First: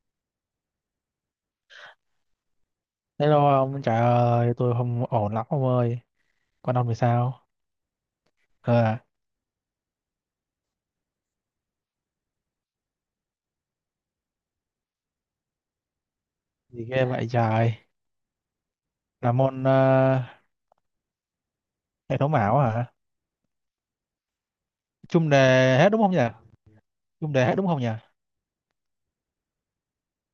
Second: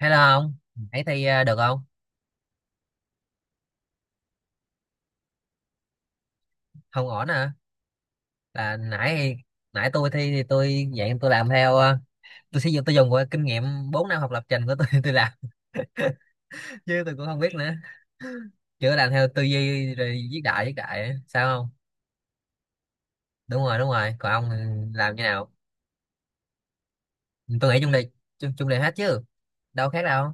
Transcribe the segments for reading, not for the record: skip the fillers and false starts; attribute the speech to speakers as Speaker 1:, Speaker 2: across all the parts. Speaker 1: Hello không? Ấy thi được không?
Speaker 2: Hello ông, trời ơi, tôi không ổn lắm ông ơi. Con ông thì
Speaker 1: Không ổn
Speaker 2: sao?
Speaker 1: à? Là
Speaker 2: Ờ,
Speaker 1: nãy nãy tôi thi thì tôi dạng tôi làm theo tôi sử dụng tôi dùng qua kinh nghiệm 4 năm học lập trình của tôi tôi làm
Speaker 2: gì
Speaker 1: chứ
Speaker 2: ghê
Speaker 1: tôi cũng
Speaker 2: vậy
Speaker 1: không biết nữa.
Speaker 2: trời?
Speaker 1: Chưa làm theo
Speaker 2: Là
Speaker 1: tư
Speaker 2: môn
Speaker 1: duy rồi viết đại á. Sao không?
Speaker 2: hệ thống ảo hả?
Speaker 1: Đúng rồi, đúng rồi. Còn ông thì làm như
Speaker 2: Chung
Speaker 1: nào?
Speaker 2: đề hết đúng không nhỉ? Chung đề hết đúng
Speaker 1: Tôi nghĩ
Speaker 2: không nhỉ?
Speaker 1: chung đề hết chứ. Đâu khác đâu.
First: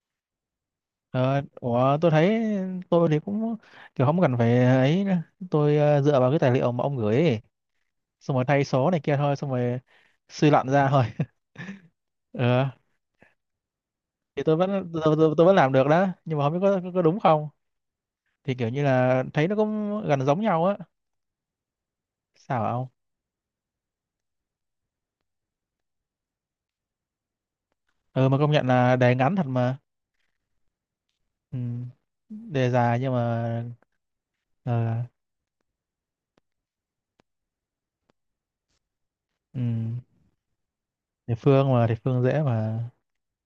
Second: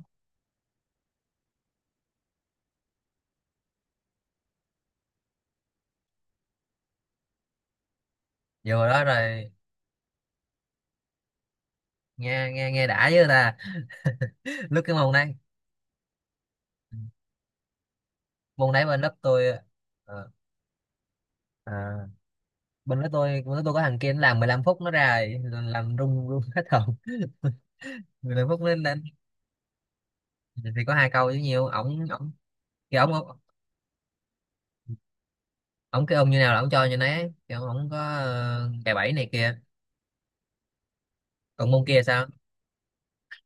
Speaker 2: Ờ, ủa, tôi thấy tôi thì cũng kiểu không cần phải ấy nữa. Tôi dựa vào cái tài liệu mà ông gửi ấy. Xong rồi thay
Speaker 1: Vừa
Speaker 2: số này
Speaker 1: đó
Speaker 2: kia thôi, xong
Speaker 1: rồi
Speaker 2: rồi suy luận ra thôi.
Speaker 1: nghe nghe
Speaker 2: Ờ,
Speaker 1: nghe đã chứ ta.
Speaker 2: thì tôi
Speaker 1: Lúc
Speaker 2: vẫn
Speaker 1: cái
Speaker 2: tôi,
Speaker 1: môn đấy,
Speaker 2: tôi, tôi vẫn làm được đó, nhưng mà không biết có đúng không? Thì kiểu
Speaker 1: môn
Speaker 2: như
Speaker 1: đấy bên lớp
Speaker 2: là
Speaker 1: tôi
Speaker 2: thấy nó cũng gần
Speaker 1: ờ,
Speaker 2: giống nhau á.
Speaker 1: à,
Speaker 2: Sao hả ông?
Speaker 1: bên đó tôi có thằng kia nó làm 15 phút nó ra rồi, làm rung rung hết hồn.
Speaker 2: Ừ mà
Speaker 1: 15
Speaker 2: công
Speaker 1: phút
Speaker 2: nhận
Speaker 1: lên
Speaker 2: là
Speaker 1: lên
Speaker 2: đề ngắn thật mà.
Speaker 1: thì có hai câu chứ
Speaker 2: Ừ.
Speaker 1: nhiều, ổng ổng
Speaker 2: Đề
Speaker 1: thì
Speaker 2: dài
Speaker 1: ổng
Speaker 2: nhưng
Speaker 1: ổng
Speaker 2: mà ờ,
Speaker 1: ổng cái ông như nào là ổng cho như nấy, thì ổng ổng có cài bẫy này kia.
Speaker 2: ừ, địa
Speaker 1: còn
Speaker 2: phương
Speaker 1: môn
Speaker 2: mà địa
Speaker 1: kia
Speaker 2: phương
Speaker 1: sao
Speaker 2: dễ mà.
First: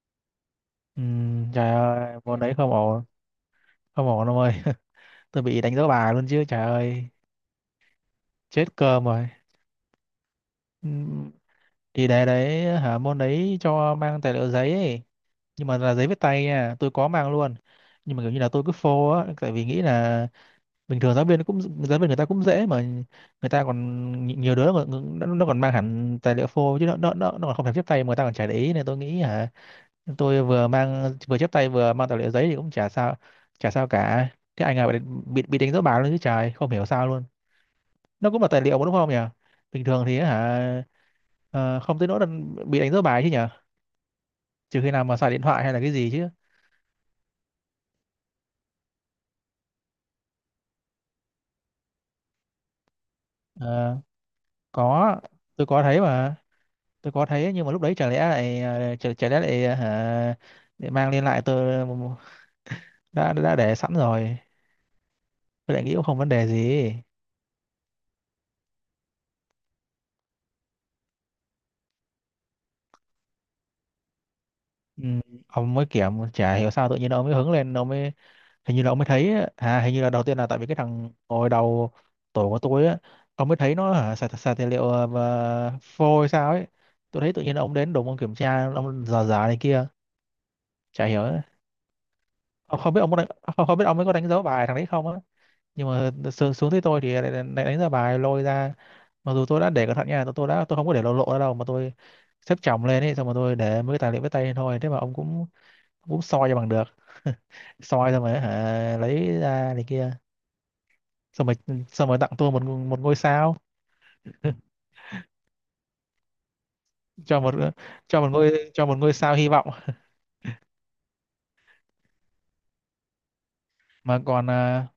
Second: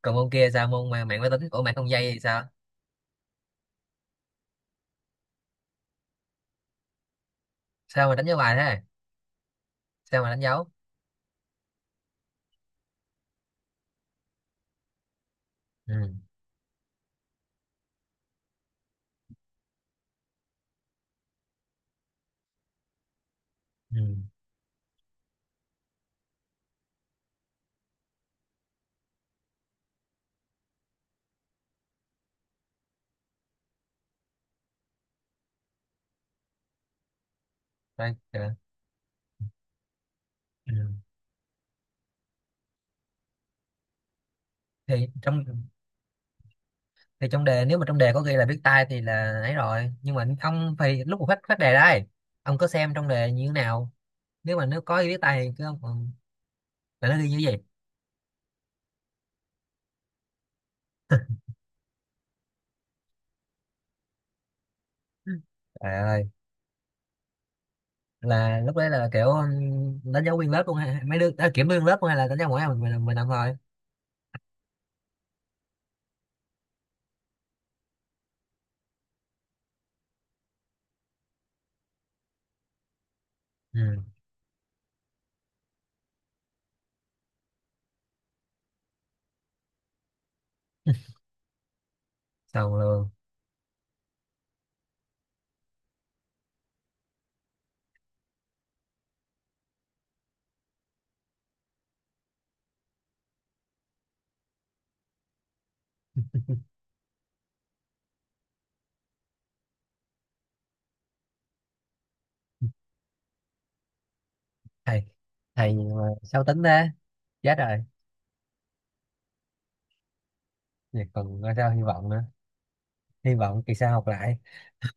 Speaker 1: còn môn kia sao, môn
Speaker 2: Ừ,
Speaker 1: mà mạng máy tính của
Speaker 2: trời
Speaker 1: mạng không dây thì
Speaker 2: ơi môn
Speaker 1: sao?
Speaker 2: đấy không ổn, không ổn đâu ơi. Tôi bị đánh dấu bài luôn chứ trời ơi,
Speaker 1: sao mà đánh dấu bài
Speaker 2: chết
Speaker 1: thế
Speaker 2: cơm rồi.
Speaker 1: sao mà đánh dấu?
Speaker 2: Ừ, thì đề đấy hả môn đấy cho mang tài liệu giấy ấy, nhưng mà là giấy viết
Speaker 1: Ừ.
Speaker 2: tay nha, tôi có mang luôn. Nhưng mà kiểu như là tôi cứ phô á, tại vì nghĩ là bình thường giáo viên cũng giáo viên người ta cũng dễ mà, người ta
Speaker 1: Ừ.
Speaker 2: còn nhiều đứa mà nó còn mang hẳn tài liệu phô chứ nó còn không thèm viết tay mà người ta còn chả để ý, nên tôi nghĩ hả tôi vừa mang vừa chép tay vừa mang tài liệu giấy thì cũng chả sao, chả sao cả. Thế anh bị bị đánh dấu báo luôn chứ trời, không hiểu sao luôn.
Speaker 1: Đây,
Speaker 2: Nó cũng là
Speaker 1: kìa.
Speaker 2: tài liệu mà đúng không nhỉ, bình thường thì á
Speaker 1: Ừ.
Speaker 2: hả, không tới nỗi là bị đánh dấu bài chứ nhỉ, trừ khi nào
Speaker 1: thì
Speaker 2: mà xài điện
Speaker 1: trong
Speaker 2: thoại hay là cái gì chứ.
Speaker 1: thì trong đề, nếu mà trong đề có ghi là viết tay thì là ấy rồi, nhưng mà ông phải lúc mà phát phát đề đây, ông có xem trong đề như thế nào.
Speaker 2: Ờ,
Speaker 1: Nếu mà nó có
Speaker 2: có,
Speaker 1: ghi tay thì cứ
Speaker 2: tôi
Speaker 1: không
Speaker 2: có thấy
Speaker 1: còn
Speaker 2: mà,
Speaker 1: phải
Speaker 2: tôi
Speaker 1: nó
Speaker 2: có
Speaker 1: ghi như
Speaker 2: thấy
Speaker 1: vậy.
Speaker 2: nhưng mà lúc đấy chả lẽ lại chả lẽ lại hả, để mang lên lại tôi đã để sẵn rồi, tôi lại
Speaker 1: Trời
Speaker 2: nghĩ cũng không
Speaker 1: ơi,
Speaker 2: vấn đề gì.
Speaker 1: là lúc đấy là kiểu đánh dấu nguyên lớp luôn hay mấy đứa, à, kiểm nguyên lớp luôn hay là đánh dấu mỗi ai mình làm thôi.
Speaker 2: Ừ, ông mới kiểm chả hiểu sao tự nhiên ông mới hứng lên ông mới, hình như là ông mới thấy á, à hình như là đầu tiên là tại vì cái thằng ngồi đầu tổ của tôi á, ông mới thấy nó
Speaker 1: Ừ.
Speaker 2: hả xài tài liệu và phôi hay sao ấy. Tôi thấy tự nhiên ông đến đồn ông kiểm tra ông dò dò này kia, chả hiểu á.
Speaker 1: Xong
Speaker 2: Ông không biết
Speaker 1: luôn.
Speaker 2: không, không biết ông mới có đánh dấu bài thằng đấy không á, nhưng mà xuống tới tôi thì lại đánh dấu bài lôi ra. Mặc dù tôi đã để cẩn thận nha, tôi đã không có để lộ lộ ra đâu mà tôi xếp chồng lên ấy, xong mà tôi để mấy cái tài liệu với tay lên thôi, thế mà ông cũng cũng soi cho bằng được. Soi xong rồi hả, lấy ra này kia, xong rồi, xong rồi tặng tôi một, một ngôi sao,
Speaker 1: Thầy thầy mà sao tính thế?
Speaker 2: cho một,
Speaker 1: Chết rồi.
Speaker 2: cho một ngôi, cho một ngôi sao hy vọng.
Speaker 1: Vậy còn coi sao, hy vọng nữa, hy vọng kỳ sau học
Speaker 2: Mà
Speaker 1: lại.
Speaker 2: còn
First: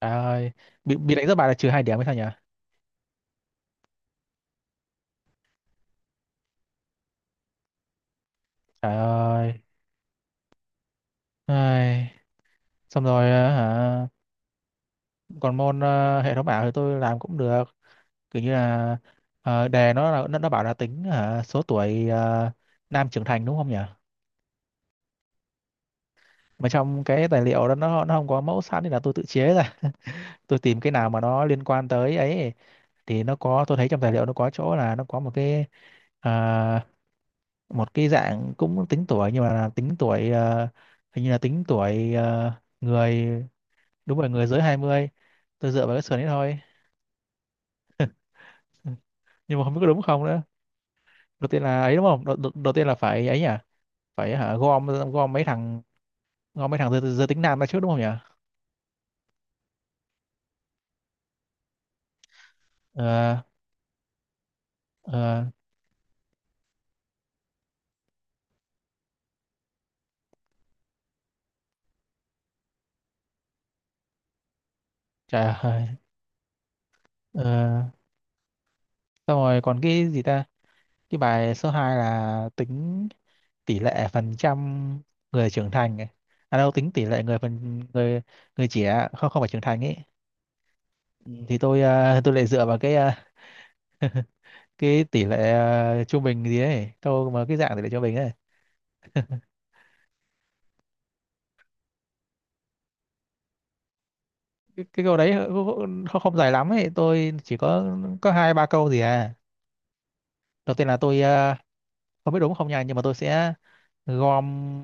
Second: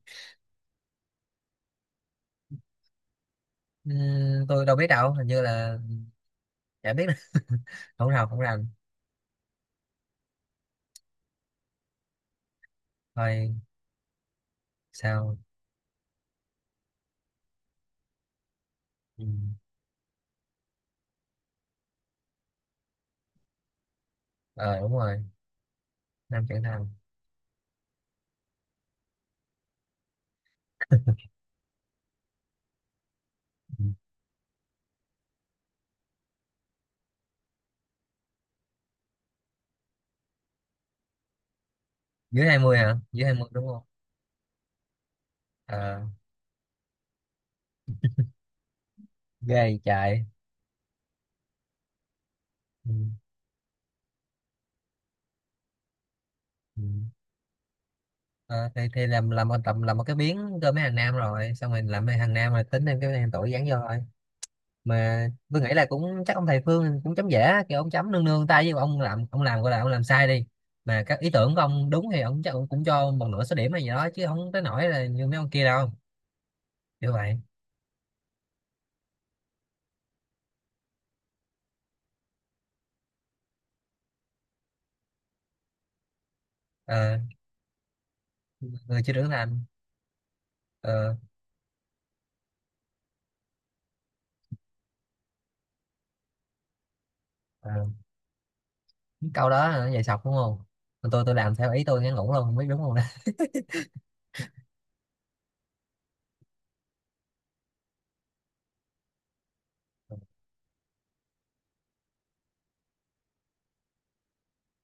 Speaker 2: trời ơi, bị đánh rất bài là trừ 2 điểm hay sao nhỉ,
Speaker 1: Tôi đâu biết đâu, hình như là chả biết nữa. Không học không làm
Speaker 2: trời ơi. Ai, xong rồi
Speaker 1: thôi.
Speaker 2: hả?
Speaker 1: Sao?
Speaker 2: Còn môn hệ thống ảo thì tôi làm cũng được, kiểu như là
Speaker 1: Ừ.
Speaker 2: đề nó là nó bảo là tính hả số tuổi nam trưởng thành đúng không nhỉ.
Speaker 1: Ờ đúng rồi, năm trưởng
Speaker 2: Mà
Speaker 1: thành.
Speaker 2: trong cái tài liệu đó nó không có mẫu sẵn nên là tôi tự chế ra. Tôi tìm cái nào mà nó liên quan tới ấy, thì nó có, tôi
Speaker 1: Ừ.
Speaker 2: thấy trong tài liệu nó có chỗ là nó có một cái à, một cái dạng cũng tính tuổi, nhưng mà là tính tuổi hình như là tính tuổi
Speaker 1: Dưới 20 hả, dưới
Speaker 2: người,
Speaker 1: 20 đúng không?
Speaker 2: đúng rồi người dưới 20. Tôi dựa vào
Speaker 1: Ờ,
Speaker 2: cái sườn ấy thôi. Ừ, nhưng mà không
Speaker 1: ghê
Speaker 2: biết có đúng không
Speaker 1: chạy.
Speaker 2: nữa. Đầu tiên là ấy đúng không, đầu tiên
Speaker 1: Ừ.
Speaker 2: là phải ấy nhỉ, phải hả gom, gom mấy thằng, gom mấy
Speaker 1: Ừ.
Speaker 2: thằng giới tính nam ra trước đúng không nhỉ?
Speaker 1: Ờ, thì làm một tầm, làm một cái miếng cơm mấy hàng nam, rồi xong rồi làm mấy hàng nam rồi tính thêm cái hàng
Speaker 2: Ờ,
Speaker 1: tuổi dán vô thôi. Mà
Speaker 2: ờ,
Speaker 1: tôi nghĩ là cũng chắc ông thầy Phương cũng chấm dễ, kiểu ông chấm nương nương tay với ông làm, ông làm gọi là ông làm sai đi mà các ý tưởng của ông đúng thì ông chắc ông cũng cho một nửa số điểm hay gì đó, chứ không tới nỗi là như mấy ông
Speaker 2: trời
Speaker 1: kia
Speaker 2: ơi.
Speaker 1: đâu. Như vậy.
Speaker 2: Ờ, xong rồi còn cái gì ta, cái bài số 2 là tính tỷ lệ phần trăm người trưởng thành ấy. À đâu, tính tỷ
Speaker 1: Ờ,
Speaker 2: lệ người phần người, người
Speaker 1: người
Speaker 2: trẻ
Speaker 1: chưa trưởng
Speaker 2: không, không phải
Speaker 1: thành.
Speaker 2: trưởng thành ấy.
Speaker 1: Ờ,
Speaker 2: Ừ, thì tôi tôi lại dựa vào cái cái tỷ lệ trung bình gì ấy, câu mà cái
Speaker 1: ờ,
Speaker 2: dạng tỷ lệ trung bình ấy.
Speaker 1: câu đó là nó sọc đúng không? Còn tôi làm theo ý tôi ngắn ngủn luôn, không biết đúng không đó.
Speaker 2: Cái câu đấy không không dài lắm ấy, tôi chỉ có hai ba câu gì à. Đầu tiên là tôi không biết đúng không nha, nhưng mà tôi sẽ gom,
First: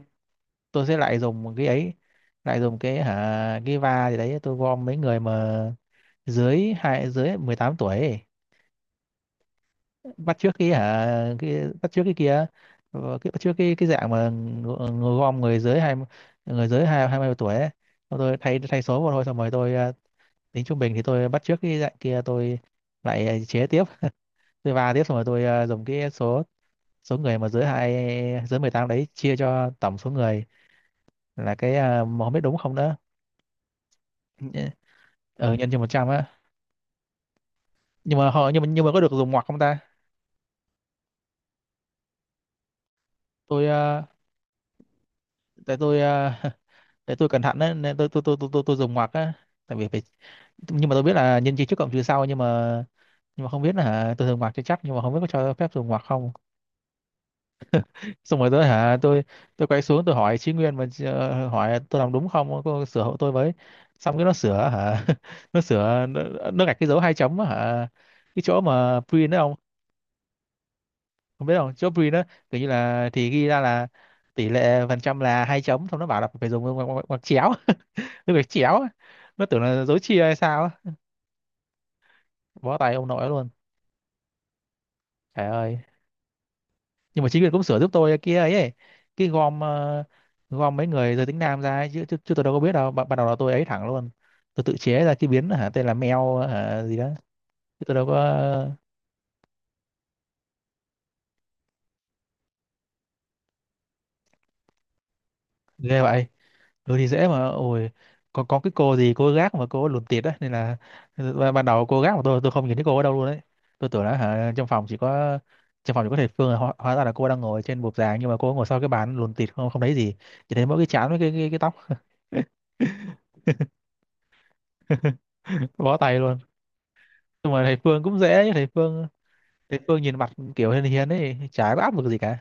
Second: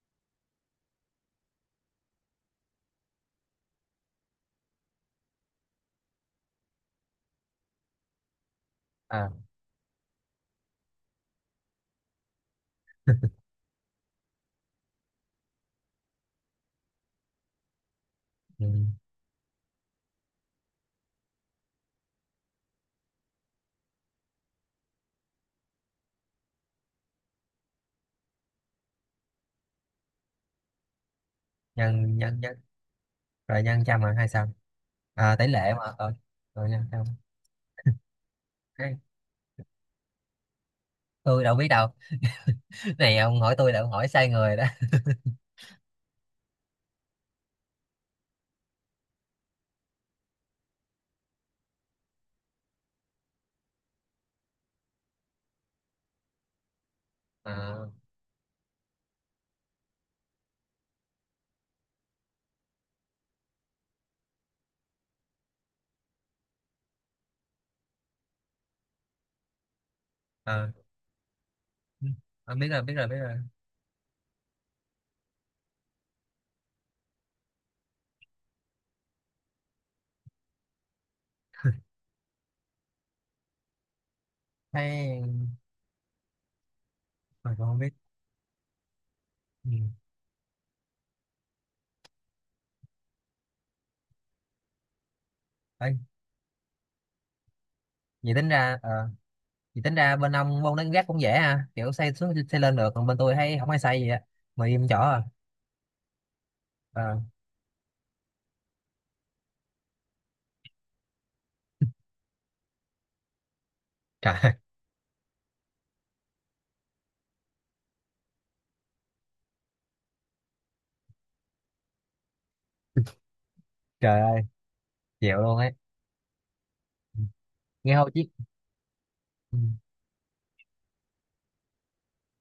Speaker 2: tôi sẽ lại dùng một cái ấy, lại dùng cái hả cái va gì đấy, tôi gom mấy người mà dưới 18 tuổi ấy.
Speaker 1: À,
Speaker 2: Bắt chước cái hả, cái bắt chước cái kia, cái bắt chước cái dạng mà gom người dưới hai 20 tuổi ấy. Xong tôi thay
Speaker 1: ừ.
Speaker 2: thay số vào thôi, xong rồi tôi tính trung bình thì tôi bắt chước cái dạng kia, tôi lại chế tiếp, tôi va tiếp, xong rồi tôi dùng cái số, số người mà dưới 18 đấy chia cho tổng số người, là cái
Speaker 1: Nhân
Speaker 2: mà không
Speaker 1: nhân
Speaker 2: biết đúng
Speaker 1: nhân
Speaker 2: không nữa.
Speaker 1: rồi nhân trăm là hay sao? À, tỷ
Speaker 2: Ở nhân
Speaker 1: lệ
Speaker 2: cho một
Speaker 1: mà,
Speaker 2: trăm
Speaker 1: rồi,
Speaker 2: á.
Speaker 1: rồi nhân trăm.
Speaker 2: Nhưng mà họ, nhưng mà
Speaker 1: Cái-
Speaker 2: có được dùng ngoặc không ta.
Speaker 1: tôi đâu biết đâu. Này ông hỏi
Speaker 2: Tôi
Speaker 1: tôi là ông hỏi sai người đó.
Speaker 2: tại tôi để tôi cẩn thận đấy nên tôi dùng ngoặc á, tại vì phải, nhưng mà tôi biết là nhân chia trước cộng trừ sau, nhưng mà không biết là hả tôi dùng ngoặc cho chắc nhưng mà không biết có cho phép dùng ngoặc không.
Speaker 1: À,
Speaker 2: Xong rồi tôi tôi quay xuống tôi hỏi Chí Nguyên mà hỏi tôi làm đúng không cô sửa hộ tôi với. Xong cái nó sửa hả, nó sửa nó, nó gạch cái dấu hai chấm á hả, cái chỗ mà print đó không,
Speaker 1: à.
Speaker 2: không biết không chỗ print đó.
Speaker 1: Ông
Speaker 2: Kiểu như
Speaker 1: biết rồi biết rồi
Speaker 2: là
Speaker 1: biết
Speaker 2: thì
Speaker 1: rồi
Speaker 2: ghi ra là tỷ lệ phần trăm là hai chấm, xong nó bảo là phải dùng ngoặc chéo. Tôi phải chéo á, nó tưởng là dấu chia hay sao á, bó tay ông nội luôn.
Speaker 1: Thấy
Speaker 2: Trời ơi, nhưng mà chính quyền
Speaker 1: mà
Speaker 2: cũng
Speaker 1: còn không
Speaker 2: sửa
Speaker 1: biết.
Speaker 2: giúp tôi kia ấy, ấy. Cái gom
Speaker 1: Ừ.
Speaker 2: gom mấy người giới tính nam ra ấy, chứ tôi đâu có biết đâu, ban ban đầu là tôi ấy thẳng luôn. Tôi tự chế ra cái biến hả tên là
Speaker 1: Ấy,
Speaker 2: mèo hả gì đó, chứ tôi đâu có.
Speaker 1: vậy tính ra vậy tính ra bên ông môn đánh gác cũng dễ ha, kiểu xây xuống xây lên được, còn bên tôi thấy không ai xây gì á, mà im chỗ à.
Speaker 2: Ghê vậy. Ừ thì
Speaker 1: Ờ.
Speaker 2: dễ mà ôi, có cái cô gì cô gác mà cô lùn tịt á, nên là ban ban đầu cô gác mà tôi không nhìn thấy cô ở đâu luôn đấy. Tôi tưởng là
Speaker 1: Trời
Speaker 2: hả
Speaker 1: ơi,
Speaker 2: trong phòng chỉ có, trong phòng chỉ có thầy Phương, hóa ra là cô đang ngồi trên bục giảng nhưng mà cô ngồi sau cái bàn lùn tịt không không thấy gì, chỉ thấy mỗi cái trán với cái tóc.
Speaker 1: trời ơi, chịu luôn ấy.
Speaker 2: Bó tay luôn.
Speaker 1: Ừ.
Speaker 2: Nhưng mà thầy
Speaker 1: Nghe
Speaker 2: Phương
Speaker 1: hồi
Speaker 2: cũng
Speaker 1: chứ.
Speaker 2: dễ ấy, thầy Phương,
Speaker 1: Ừ.
Speaker 2: thầy Phương nhìn mặt kiểu hiền hiền ấy chả có áp lực gì cả.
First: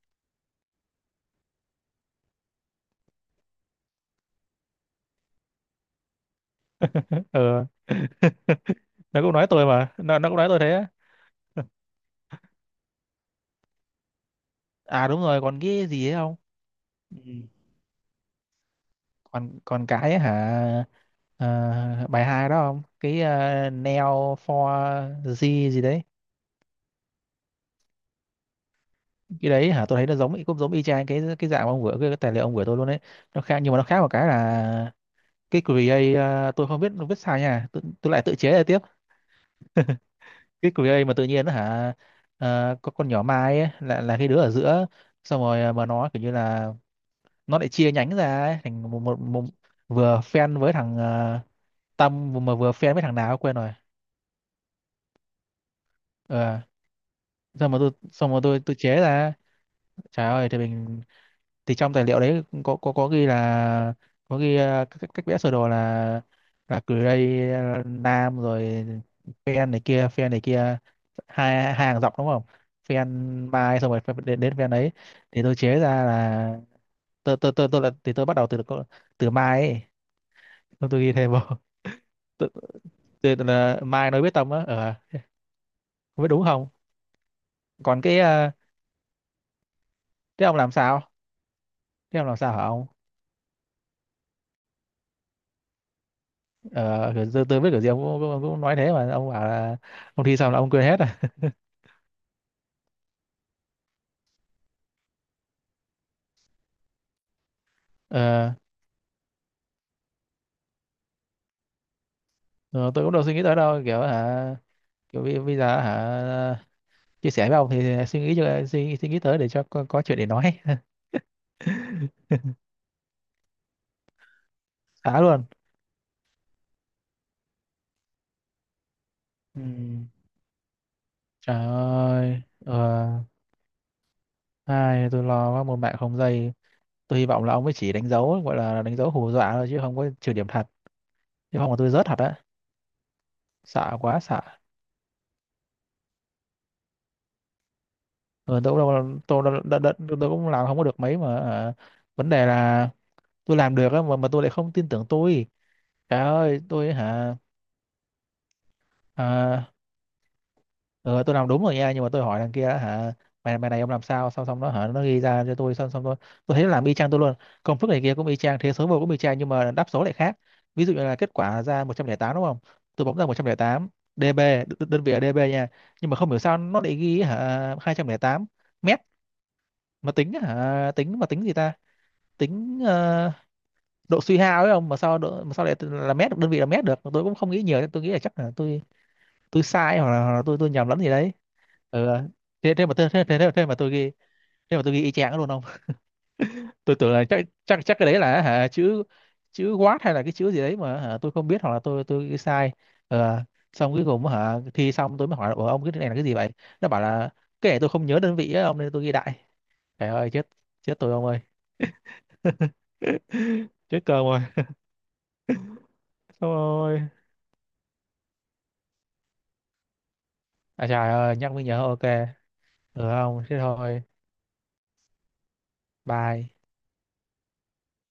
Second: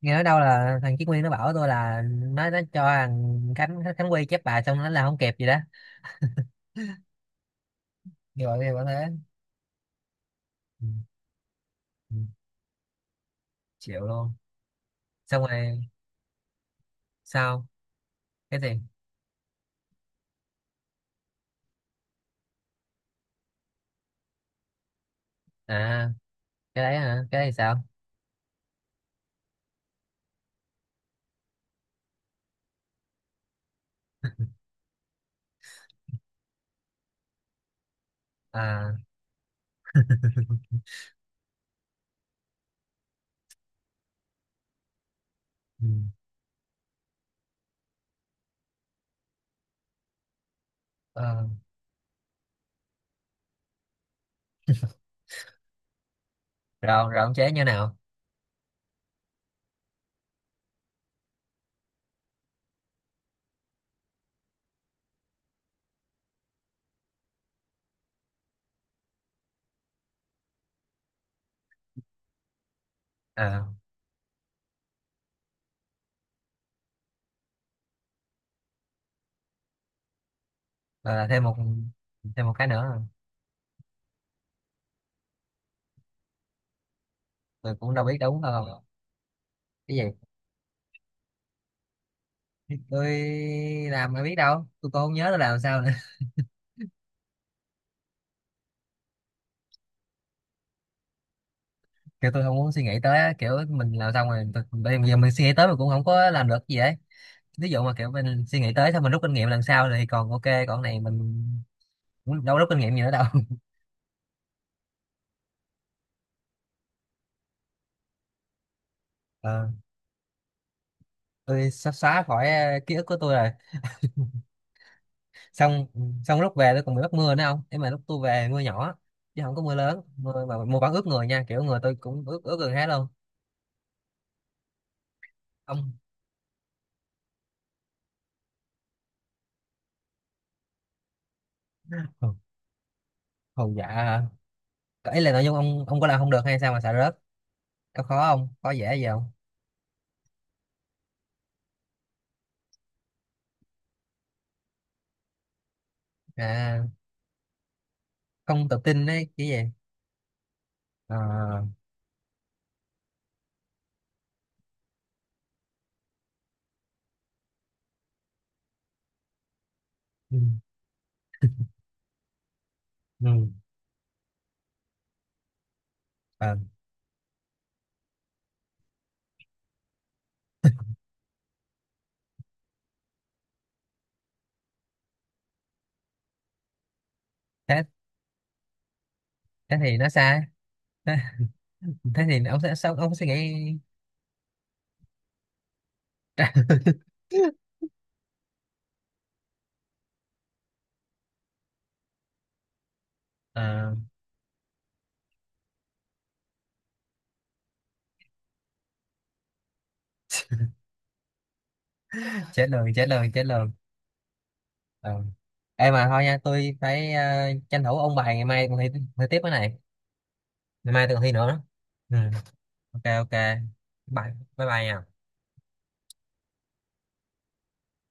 Speaker 1: Nghe nói đâu là thằng Chí Nguyên nó bảo tôi là nó cho thằng Khánh Khánh Quy chép bài xong nó là không kịp gì đó.
Speaker 2: Ờ,
Speaker 1: Như vậy, như vậy thế.
Speaker 2: nó cũng nói tôi mà nó cũng nói tôi thế
Speaker 1: Ừ,
Speaker 2: á.
Speaker 1: ừ, chịu luôn.
Speaker 2: À đúng rồi,
Speaker 1: Xong
Speaker 2: còn
Speaker 1: rồi.
Speaker 2: cái gì ấy không? Ừ,
Speaker 1: Sao? Cái gì?
Speaker 2: còn còn cái ấy hả, bài hai đó không, cái Neo for G gì đấy.
Speaker 1: À, cái đấy hả, cái đấy sao?
Speaker 2: Cái đấy hả, tôi thấy nó giống cũng giống y chang cái dạng mà ông vừa cái tài liệu ông gửi tôi luôn đấy. Nó khác nhưng mà nó khác một cái là cái create tôi không biết nó viết sao nha, tôi lại tự chế ra tiếp.
Speaker 1: À.
Speaker 2: Cái create mà tự nhiên á hả, có con nhỏ Mai ấy, là cái đứa ở giữa. Xong rồi
Speaker 1: Ừ,
Speaker 2: mà nó kiểu như là nó lại chia nhánh ra ấy, thành một vừa fan với thằng
Speaker 1: ờ,
Speaker 2: Tâm, mà vừa fan với thằng nào quên rồi. Ờ,
Speaker 1: rồi rồi ông chế như
Speaker 2: xong mà tôi,
Speaker 1: nào?
Speaker 2: xong mà tôi chế ra. Trời ơi thì mình, thì trong tài liệu đấy có có ghi là, có ghi các cách cách vẽ sơ đồ là gray nam rồi, phen này kia phen này kia, hai, hai hàng dọc đúng không, phen
Speaker 1: À
Speaker 2: mai xong rồi phen đến, đến phen ấy. Thì tôi chế ra là tôi là thì tôi bắt đầu từ từ mai ấy, tôi ghi
Speaker 1: rồi là
Speaker 2: thêm
Speaker 1: thêm một,
Speaker 2: vào.
Speaker 1: thêm
Speaker 2: tôi,
Speaker 1: một cái nữa à?
Speaker 2: là mai nói biết tâm á. Ờ, không biết đúng không.
Speaker 1: Tôi cũng
Speaker 2: Còn
Speaker 1: đâu biết
Speaker 2: cái
Speaker 1: đúng không. Cái gì?
Speaker 2: thế ông làm sao, thế ông làm sao hả ông?
Speaker 1: Tôi làm ai biết đâu, tôi cũng không nhớ tôi làm sao nữa.
Speaker 2: Ờ kiểu tôi biết kiểu gì ông cũng nói thế mà ông bảo là ông thi xong là ông quên hết.
Speaker 1: Kiểu tôi không muốn suy nghĩ tới á, kiểu mình làm xong rồi tôi- bây giờ mình suy nghĩ tới mình cũng không có làm được gì ấy. Ví dụ mà kiểu mình
Speaker 2: Ờ,
Speaker 1: suy nghĩ tới xong mình rút kinh nghiệm lần sau thì còn ok, còn cái này mình cũng đâu có rút kinh
Speaker 2: ờ,
Speaker 1: nghiệm gì
Speaker 2: tôi
Speaker 1: nữa
Speaker 2: cũng đâu
Speaker 1: đâu.
Speaker 2: suy nghĩ tới đâu, kiểu hả, kiểu bây bây giờ hả, chia sẻ với ông thì suy nghĩ cho suy nghĩ tới để cho
Speaker 1: Ờ,
Speaker 2: có chuyện để nói.
Speaker 1: tôi sắp xóa khỏi ký ức của tôi rồi.
Speaker 2: Xả luôn.
Speaker 1: Xong xong lúc về tôi còn bị bắt mưa nữa không, nhưng mà lúc tôi về mưa nhỏ chứ không có mưa lớn,
Speaker 2: Ừm,
Speaker 1: mưa mà mưa vẫn ướt người nha,
Speaker 2: trời
Speaker 1: kiểu người tôi cũng ướt
Speaker 2: ơi
Speaker 1: ướt gần hết luôn.
Speaker 2: ai tôi lo quá một
Speaker 1: Ông
Speaker 2: mạng không dây. Tôi hy vọng là ông ấy chỉ đánh dấu gọi là đánh dấu hù dọa thôi chứ không có trừ điểm thật, chứ không là tôi rớt thật
Speaker 1: hù
Speaker 2: á.
Speaker 1: hù dạ
Speaker 2: Sợ quá
Speaker 1: hả?
Speaker 2: sợ.
Speaker 1: Ấy là nội dung ông có làm không được hay sao mà sợ rớt? Có khó không,
Speaker 2: Ờ,
Speaker 1: có
Speaker 2: tôi cũng
Speaker 1: dễ gì
Speaker 2: đâu
Speaker 1: không?
Speaker 2: tôi, đâu- đ, đ, tôi cũng làm không có được mấy mà hả? Vấn đề là tôi làm được á, mà tôi lại không tin tưởng tôi. Trời ơi
Speaker 1: À
Speaker 2: tôi hả,
Speaker 1: không tự tin đấy, cái gì?
Speaker 2: à, ừ, tôi làm đúng
Speaker 1: À,
Speaker 2: rồi nha, nhưng mà tôi hỏi thằng kia đó, hả, mày mày này, ông làm sao, xong xong nó hả nó ghi ra cho tôi, xong xong tôi thấy nó làm y chang tôi luôn, công thức này kia cũng y chang, thế số vô cũng y chang, nhưng mà đáp số lại
Speaker 1: ừ,
Speaker 2: khác. Ví dụ như là kết quả ra 108 đúng không, tôi bấm ra một trăm
Speaker 1: ừ.
Speaker 2: lẻ tám dB, đơn vị là dB nha, nhưng mà không hiểu
Speaker 1: Ờ,
Speaker 2: sao nó lại ghi hả 208 mét. Mà tính hả, tính gì ta, tính độ suy hao ấy không, mà sao lại là mét, đơn vị là mét được, tôi cũng không nghĩ
Speaker 1: thế,
Speaker 2: nhiều, tôi nghĩ là chắc là tôi
Speaker 1: thế thì
Speaker 2: sai,
Speaker 1: nó
Speaker 2: hoặc là,
Speaker 1: sai.
Speaker 2: tôi nhầm lẫn gì
Speaker 1: Thế,
Speaker 2: đấy. Ừ, ừ.
Speaker 1: thế thì ông
Speaker 2: Thế
Speaker 1: sẽ
Speaker 2: thế mà
Speaker 1: sao,
Speaker 2: thế
Speaker 1: ông
Speaker 2: thế
Speaker 1: suy
Speaker 2: thế,
Speaker 1: nghĩ?
Speaker 2: thế mà tôi ghi thế mà tôi ghi y chang luôn không. Tôi tưởng là chắc chắc chắc cái đấy là hả chữ, chữ watt hay là cái chữ gì đấy mà hả, tôi không biết, hoặc là tôi ghi sai. Ờ, xong
Speaker 1: À,
Speaker 2: cuối cùng hả thi xong tôi mới hỏi là, "Ủa, ông cái này là cái gì vậy?" Nó bảo là cái này tôi không nhớ đơn vị á ông, nên tôi ghi đại. Trời ơi chết, chết tôi ông ơi,
Speaker 1: trả lời trả lời trả lời.
Speaker 2: chết cơm rồi.
Speaker 1: Ừ. Ê mà thôi nha, tôi
Speaker 2: Thôi,
Speaker 1: phải tranh thủ ôn bài, ngày mai còn thi, thi tiếp cái này.
Speaker 2: à
Speaker 1: Ngày mai
Speaker 2: trời
Speaker 1: tôi còn thi
Speaker 2: ơi nhắc
Speaker 1: nữa.
Speaker 2: mới nhớ, ok,
Speaker 1: Ừ. Ok,
Speaker 2: được
Speaker 1: ok.
Speaker 2: không, thế thôi
Speaker 1: Bye, bye bye nha.
Speaker 2: bye.